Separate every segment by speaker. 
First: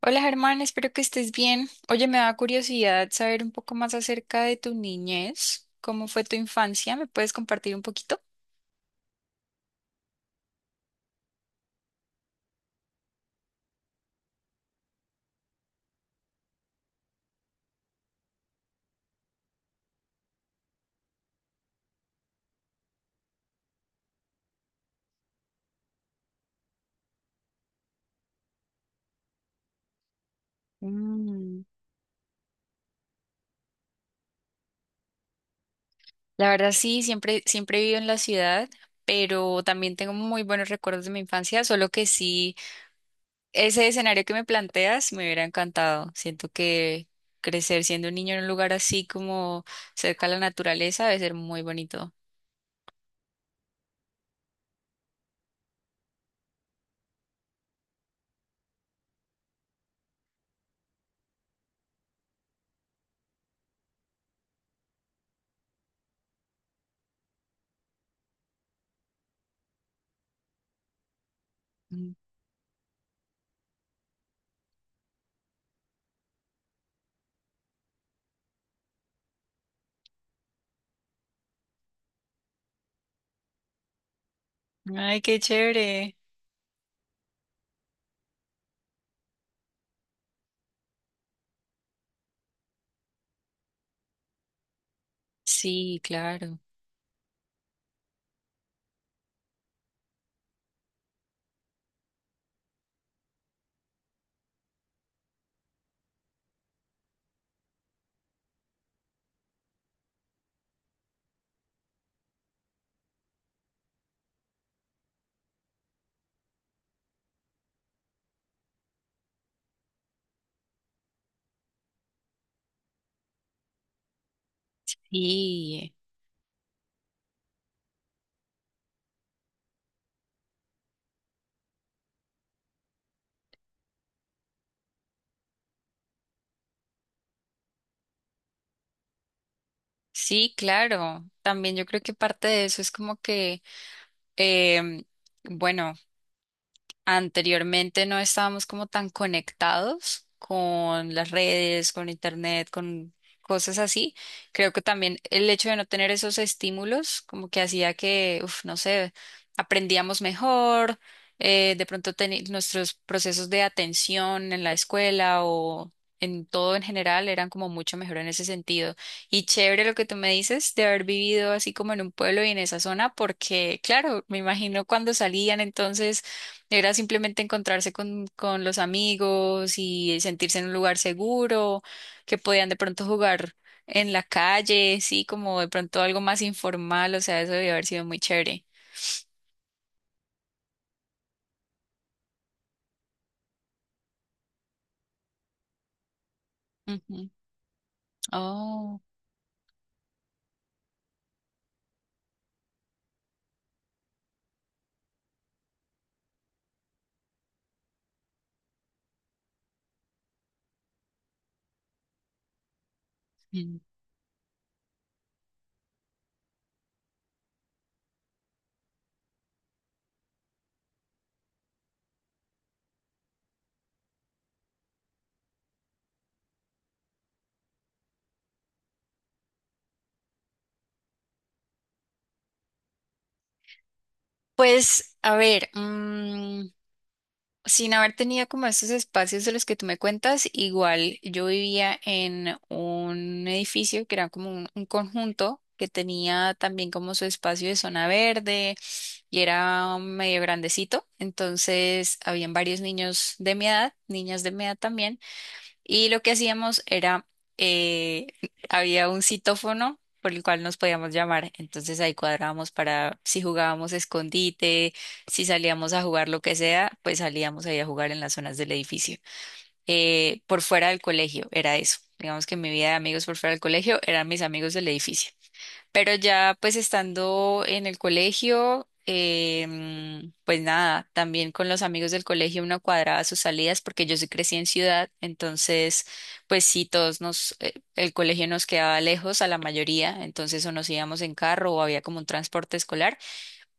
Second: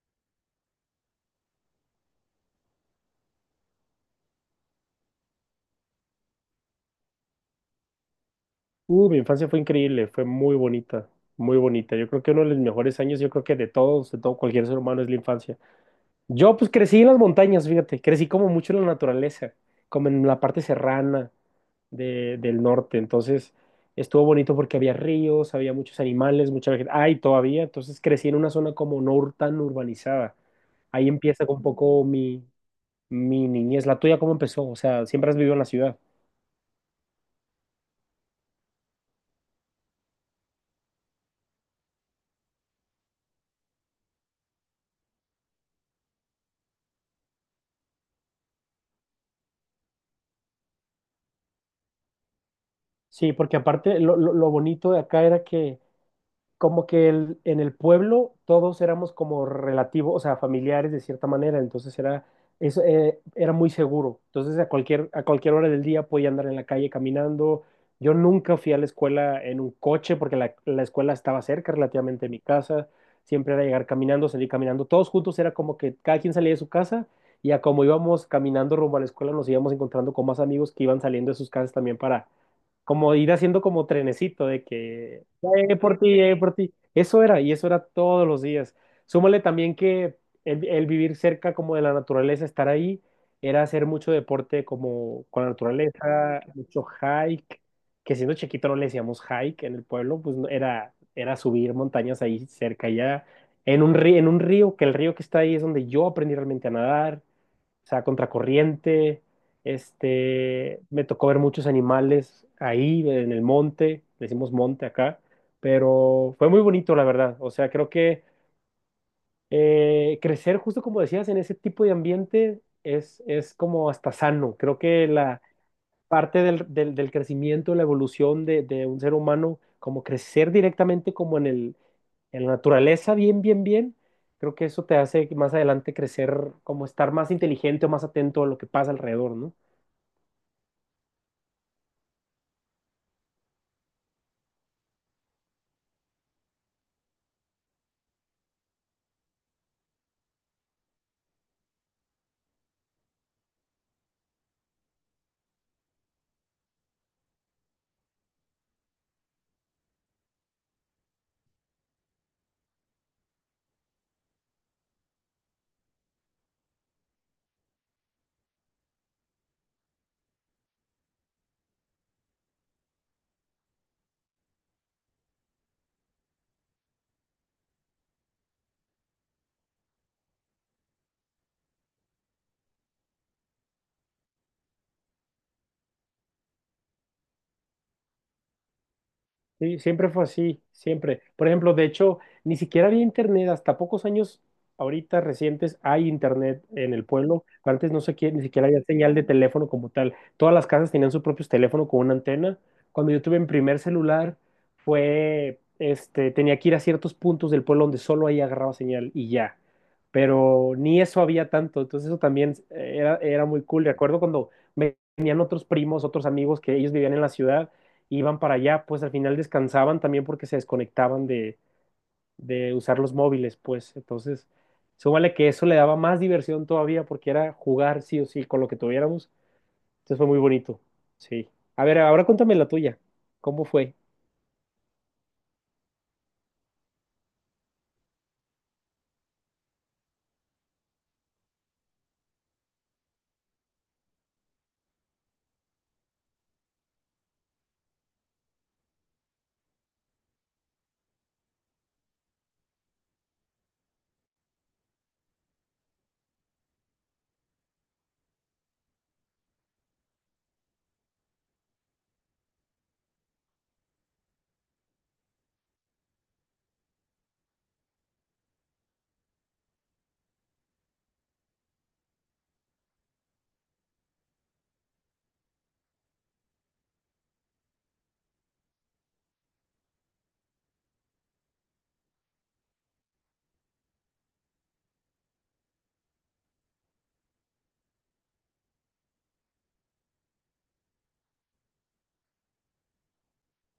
Speaker 1: Hola Germán, espero que estés bien. Oye, me da curiosidad saber un poco más acerca de tu niñez. ¿Cómo fue tu infancia? ¿Me puedes compartir un poquito?
Speaker 2: Mi infancia fue increíble, fue muy bonita, muy bonita. Yo creo que uno de los mejores años, yo creo que de todos, de todo cualquier ser humano es la infancia. Yo pues crecí en las montañas, fíjate, crecí como mucho en la naturaleza, como en la parte serrana del norte. Entonces estuvo bonito porque había ríos, había muchos animales, mucha vegetación. Ay, todavía, entonces crecí en una zona como no tan urbanizada. Ahí empieza un
Speaker 1: Mm.
Speaker 2: poco mi niñez. ¿La tuya cómo empezó? O sea, ¿siempre has vivido en la ciudad?
Speaker 1: La verdad sí, siempre, siempre he vivido en la ciudad, pero también tengo muy buenos recuerdos de mi infancia, solo que sí. Ese escenario que me planteas me hubiera encantado. Siento que crecer siendo un niño en un lugar así como cerca a la naturaleza debe ser muy bonito.
Speaker 2: Sí, porque aparte lo bonito de acá era que como que en el pueblo todos éramos como relativos, o sea, familiares de cierta manera, entonces era, eso, era muy seguro. Entonces a cualquier hora del día podía andar en la calle caminando. Yo nunca fui a la escuela en un coche porque la escuela estaba cerca
Speaker 1: Mm.
Speaker 2: relativamente de mi casa. Siempre era llegar caminando, salir caminando. Todos juntos era como que cada quien salía de su casa, y a como íbamos caminando rumbo a la escuela nos íbamos encontrando con más amigos que iban saliendo de sus casas también, para como ir haciendo como trenecito de
Speaker 1: Ay,
Speaker 2: que
Speaker 1: qué
Speaker 2: ya llegué por
Speaker 1: chévere.
Speaker 2: ti, ya llegué por ti. Eso era, y eso era todos los días. Súmale también que el vivir cerca como de la naturaleza, estar ahí, era hacer mucho deporte como con la
Speaker 1: Sí,
Speaker 2: naturaleza,
Speaker 1: claro.
Speaker 2: mucho hike, que siendo chiquito no le decíamos hike en el pueblo, pues no- era, era subir montañas ahí cerca, ya en un río, que el río que está ahí es donde yo aprendí realmente a nadar, o sea, contracorriente. Este, me tocó ver muchos animales ahí en el monte, decimos monte acá, pero fue muy bonito, la verdad. O sea, creo que crecer, justo como decías, en ese tipo de ambiente es como hasta sano. Creo que la
Speaker 1: Sí,
Speaker 2: parte del crecimiento, la evolución de un ser humano, como crecer directamente como en el, en la naturaleza bien, bien, bien, creo que eso te hace más adelante crecer, como estar más inteligente o más atento a lo que pasa alrededor, ¿no?
Speaker 1: sí, claro. También yo creo que parte de eso es como que, em, bueno. Anteriormente no estábamos como tan conectados con las redes, con internet, con cosas así. Creo que también el hecho de no tener esos estímulos como que hacía que, uf, no sé, aprendíamos mejor, de pronto nuestros procesos de atención en la escuela o en todo en general eran como mucho mejor en ese sentido. Y chévere lo que tú me dices de haber vivido así como en un pueblo y en esa zona, porque claro, me imagino cuando salían entonces era simplemente encontrarse con los amigos y sentirse en un lugar seguro, que podían de pronto jugar en la calle, sí, como de pronto algo más informal, o sea, eso debió haber sido muy chévere.
Speaker 2: Sí, siempre fue así, siempre. Por ejemplo, de hecho, ni siquiera había internet, hasta pocos años ahorita recientes hay internet en el
Speaker 1: Ujú.
Speaker 2: pueblo. Pero antes no sé qué, ni siquiera había
Speaker 1: Oh.
Speaker 2: señal de teléfono como tal. Todas las casas tenían su propio teléfono con una antena. Cuando yo tuve mi primer celular, fue, este, tenía que ir a ciertos puntos del pueblo donde solo ahí agarraba señal y ya. Pero ni eso había tanto, entonces eso también era muy
Speaker 1: Mm.
Speaker 2: cool. Recuerdo cuando venían otros primos, otros amigos que ellos vivían en la ciudad, iban para allá, pues al final descansaban también porque se desconectaban de usar los móviles, pues entonces, súmale que eso le daba más diversión todavía porque era jugar sí o sí con lo que tuviéramos, entonces fue muy bonito, sí. A ver, ahora cuéntame la tuya, ¿cómo fue?
Speaker 1: Pues, a ver, sin haber tenido como esos espacios de los que tú me cuentas, igual yo vivía en un edificio que era como un conjunto que tenía también como su espacio de zona verde y era medio grandecito, entonces habían varios niños de mi edad, niñas de mi edad también. Y lo que hacíamos era, eh, había un citófono por el cual nos podíamos llamar. Entonces ahí cuadrábamos para si jugábamos escondite, si salíamos a jugar lo que sea, pues salíamos ahí a jugar en las zonas del edificio. Por fuera del colegio era eso. Digamos que mi vida de amigos por fuera del colegio eran mis amigos del edificio. Pero ya pues estando en el colegio, pues nada, también con los amigos del colegio uno cuadraba sus salidas porque yo sí crecí en ciudad, entonces pues sí, todos nos, el colegio nos quedaba lejos a la mayoría, entonces o nos íbamos en carro o había como un transporte escolar.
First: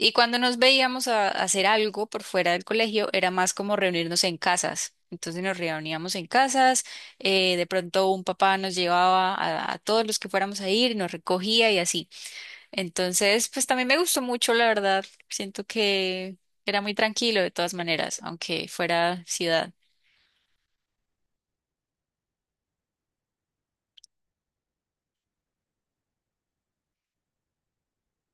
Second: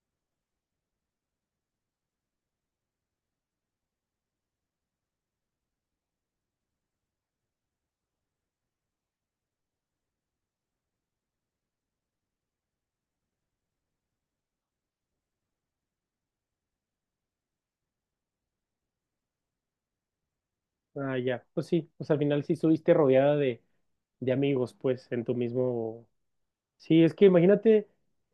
Speaker 1: Y cuando nos veíamos a hacer algo por fuera del colegio era más como reunirnos en casas. Entonces nos reuníamos en casas, de pronto un papá nos llevaba a todos los que fuéramos a ir, nos recogía y así. Entonces, pues también me gustó mucho, la verdad. Siento que era muy tranquilo de todas maneras, aunque fuera ciudad.
Speaker 2: Ah, ya, pues sí, pues al final sí estuviste rodeada de amigos, pues en tu mismo. Sí, es que imagínate,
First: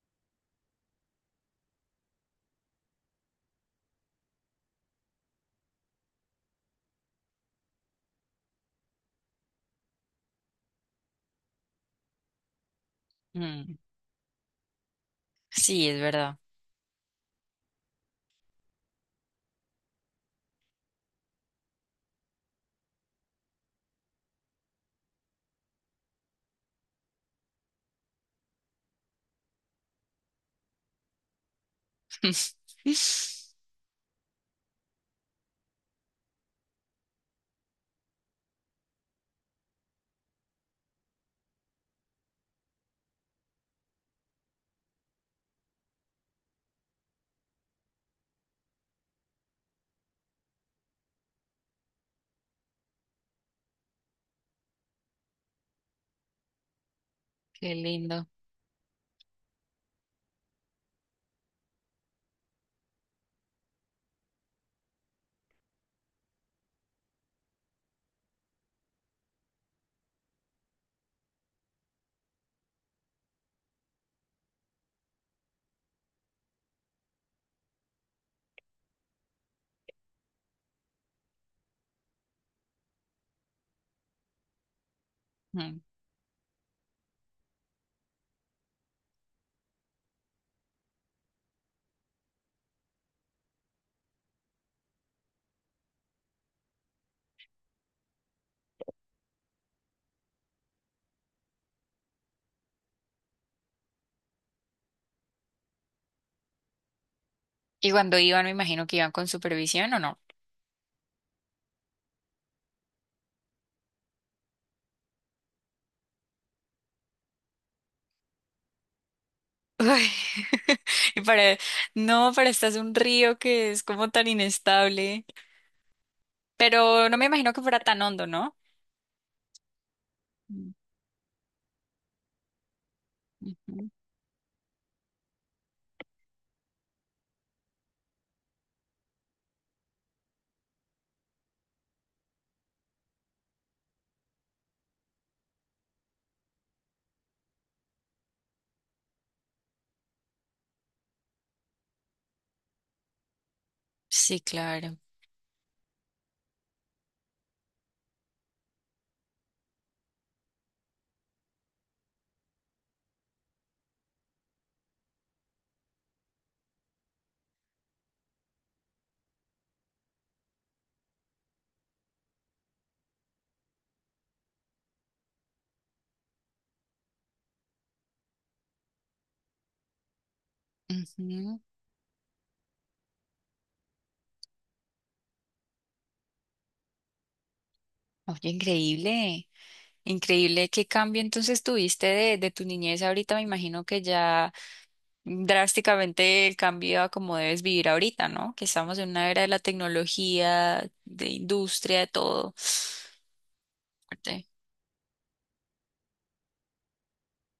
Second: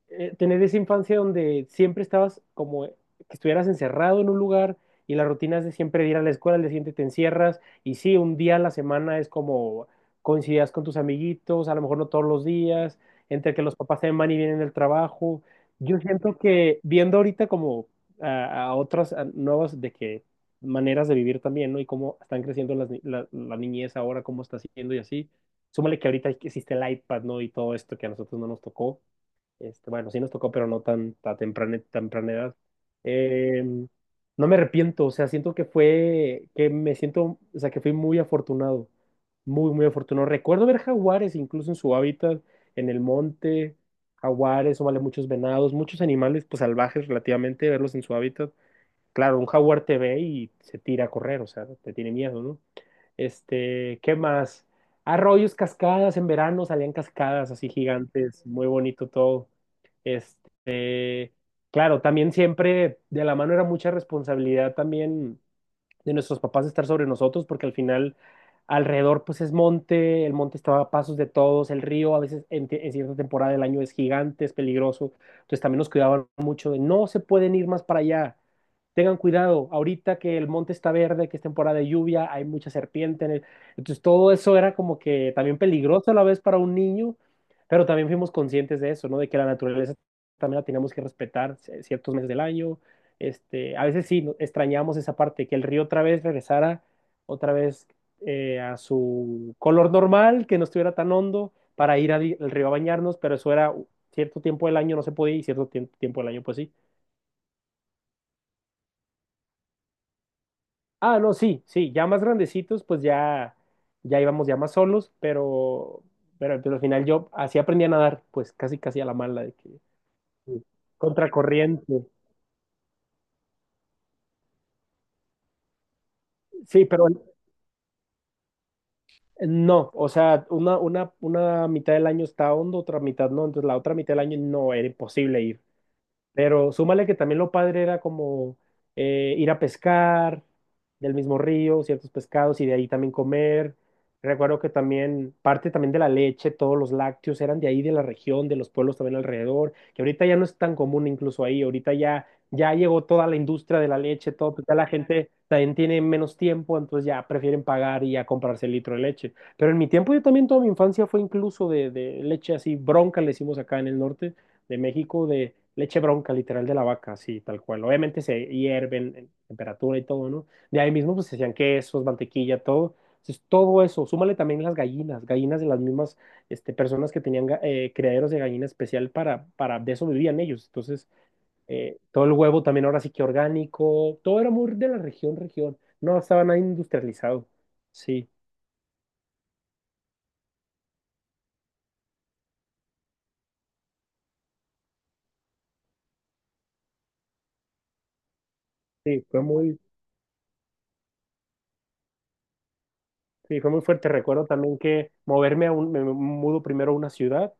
Speaker 2: tener esa infancia donde siempre estabas como, que estuvieras encerrado en un lugar y la rutina es de siempre ir a la escuela, al día siguiente te encierras y sí, un día a la semana es como coincidías con tus amiguitos, a lo mejor no todos los días, entre que los
Speaker 1: Mm,
Speaker 2: papás se van y vienen del trabajo.
Speaker 1: sí,
Speaker 2: Yo
Speaker 1: es
Speaker 2: siento
Speaker 1: verdad.
Speaker 2: que viendo ahorita como a otras a nuevas de que maneras de vivir también, ¿no? Y cómo están creciendo las, ni- la niñez ahora, cómo está siendo y así, súmale que ahorita existe el iPad, ¿no? Y todo esto que a nosotros no nos tocó. Este, bueno, sí nos tocó, pero no tan, tan temprana, temprana edad. Eh, no me arrepiento, o sea, siento que fue, que me siento, o sea, que fui muy afortunado, muy, muy afortunado. Recuerdo ver jaguares incluso en su hábitat, en el monte, jaguares, o vale muchos venados, muchos animales, pues salvajes relativamente, verlos en su hábitat. Claro, un jaguar te ve y se tira a correr, o sea, te tiene miedo, ¿no? Este, ¿qué más? Arroyos, cascadas, en verano salían cascadas así
Speaker 1: Qué lindo.
Speaker 2: gigantes, muy bonito todo. Este, claro, también siempre de la mano era mucha responsabilidad también de nuestros papás estar sobre nosotros, porque al final alrededor pues es monte, el monte está a pasos de todos, el río a veces en cierta temporada del año es gigante, es peligroso, entonces también nos cuidaban mucho de no se pueden ir más para allá, tengan cuidado, ahorita que el monte está verde, que es temporada de lluvia, hay mucha serpiente en el... Entonces todo eso era como que también
Speaker 1: Mm.
Speaker 2: peligroso a la vez para un niño, pero también fuimos conscientes de eso, ¿no? De que la naturaleza también la teníamos que respetar ciertos meses del año, este, a veces sí extrañamos esa parte, que el río otra vez regresara, otra vez a su color normal, que no estuviera tan hondo para ir al, al río a bañarnos, pero eso era cierto tiempo del año no se podía y cierto tiempo del año pues sí.
Speaker 1: Y cuando iban, me imagino que iban con supervisión o no.
Speaker 2: Ah, no, sí, sí, ya más grandecitos pues ya, ya íbamos ya más solos, pero, pero al final yo así aprendí a nadar, pues casi casi a la mala de que
Speaker 1: Ay, y para,
Speaker 2: contracorriente.
Speaker 1: no, para estás un río que es como tan inestable.
Speaker 2: Sí, pero
Speaker 1: Pero no me imagino que fuera tan hondo, ¿no?
Speaker 2: no, o sea,
Speaker 1: Mm,
Speaker 2: una mitad del año está hondo, otra mitad no, entonces la
Speaker 1: ujú.
Speaker 2: otra mitad del año no, era imposible, y pero súmale que también lo padre era como ir a pescar del mismo río, ciertos pescados y de ahí también comer. Recuerdo que también parte también de la leche, todos los lácteos eran de ahí, de la región, de los pueblos también alrededor, que ahorita ya no es tan común incluso ahí, ahorita ya, ya llegó toda la industria de la leche,
Speaker 1: Sí,
Speaker 2: todo, pues ya la
Speaker 1: claro.
Speaker 2: gente también tiene menos tiempo, entonces ya prefieren pagar y ya comprarse el litro de leche. Pero en mi tiempo yo también toda mi infancia fue incluso de leche así, bronca le hicimos acá en el norte de México de leche bronca, literal de la vaca, así tal cual. Obviamente se hierven en temperatura y todo, ¿no? De ahí mismo pues se hacían quesos, mantequilla, todo. Entonces todo eso, súmale también las gallinas, gallinas de las mismas este, personas que tenían criaderos de gallina especial para, de eso vivían ellos. Entonces
Speaker 1: Ujú.
Speaker 2: todo el huevo también ahora sí que orgánico, todo era muy de la región, región. No estaba nada industrializado. Sí,
Speaker 1: Oye, increíble. Increíble, qué cambio entonces tuviste de tu niñez ahorita. Me imagino que ya drásticamente el cambio a cómo debes vivir ahorita, ¿no? Que estamos en
Speaker 2: sí,
Speaker 1: una era
Speaker 2: fue
Speaker 1: de la
Speaker 2: muy,
Speaker 1: tecnología, de industria, de todo.
Speaker 2: sí, fue muy fuerte.
Speaker 1: Fuerte.
Speaker 2: Recuerdo también que moverme a un, me mudo primero a una ciudad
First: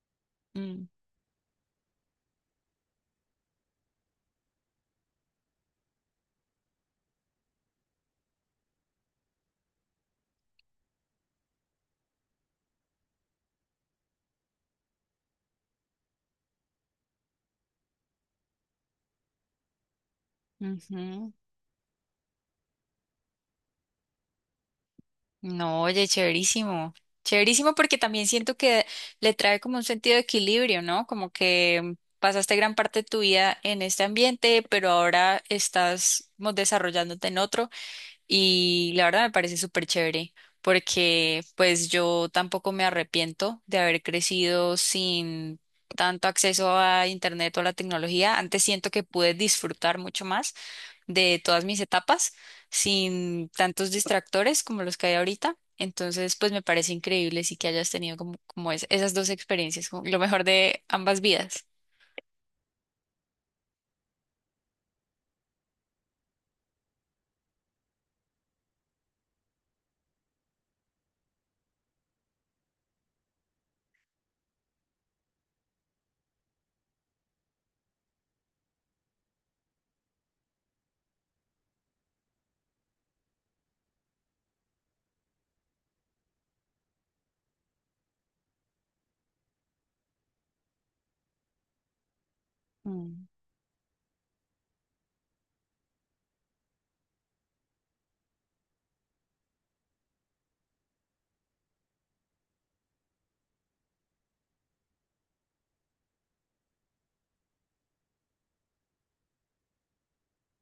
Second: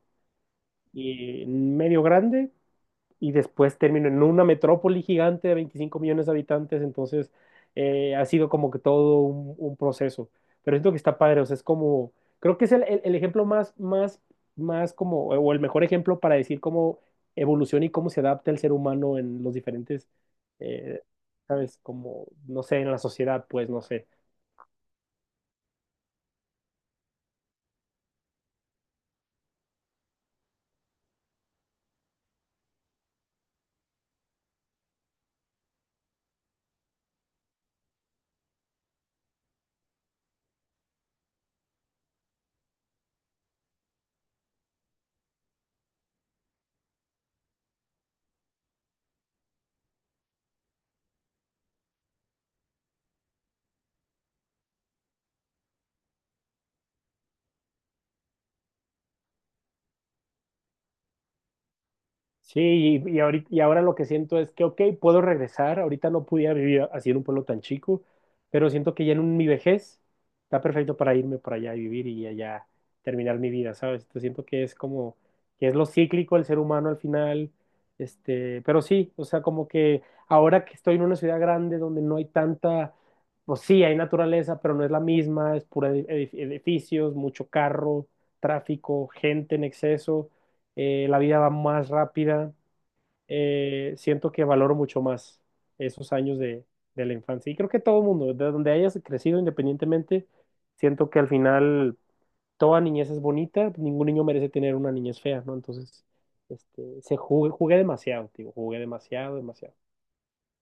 Speaker 1: Mm,
Speaker 2: y medio grande y después terminó en una metrópoli gigante de 25 millones de habitantes, entonces ha sido como que todo un proceso, pero siento que está padre, o sea, es como, creo que es el ejemplo más, más, más como, o el mejor ejemplo para decir cómo evoluciona y cómo se adapta el ser humano en los diferentes, eh,
Speaker 1: ujú.
Speaker 2: ¿sabes? Como, no sé, en la sociedad, pues, no sé.
Speaker 1: No, oye, chéverísimo. Chéverísimo porque también siento que le trae como un sentido de equilibrio, ¿no? Como que pasaste gran parte de tu vida en este ambiente, pero ahora estás como, desarrollándote en otro. Y la verdad me parece súper chévere porque pues yo tampoco me arrepiento de haber crecido sin tanto acceso a internet o a la tecnología. Antes siento que pude disfrutar mucho más de todas mis etapas sin tantos distractores como los que hay ahorita. Entonces, pues me parece increíble sí que hayas tenido como, esas dos experiencias, como lo mejor de ambas vidas.
Speaker 2: Sí, y ahorita, y ahora lo que siento es que, ok, puedo regresar, ahorita no pudiera vivir así en un pueblo tan chico, pero siento que ya en mi vejez está perfecto para irme por allá y vivir y allá terminar mi vida, ¿sabes? Entonces siento que es como, que es lo cíclico el ser humano al final, este, pero sí, o sea, como que ahora que estoy en una ciudad grande donde no hay tanta, pues sí, hay naturaleza, pero no es la misma, es pura edificios, mucho carro, tráfico, gente en exceso, la vida va más rápida,
Speaker 1: Mm,
Speaker 2: siento que valoro mucho más esos años de la infancia. Y creo que todo mundo, de donde hayas crecido independientemente, siento que al final toda niñez es bonita, ningún niño merece tener una niñez fea, ¿no? Entonces, este, jugué demasiado, digo, jugué demasiado, demasiado.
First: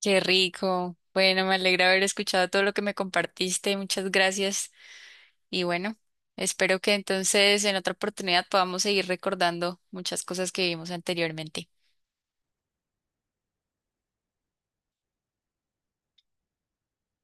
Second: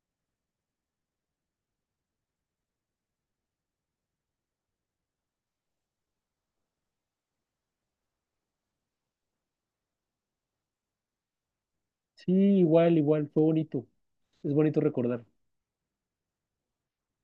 Speaker 1: qué rico. Bueno, me alegra haber escuchado todo lo que me compartiste. Muchas gracias. Y bueno, espero que entonces en otra oportunidad podamos seguir recordando muchas cosas que vimos anteriormente.
Speaker 2: Sí, igual, igual, fue bonito. Es bonito recordar.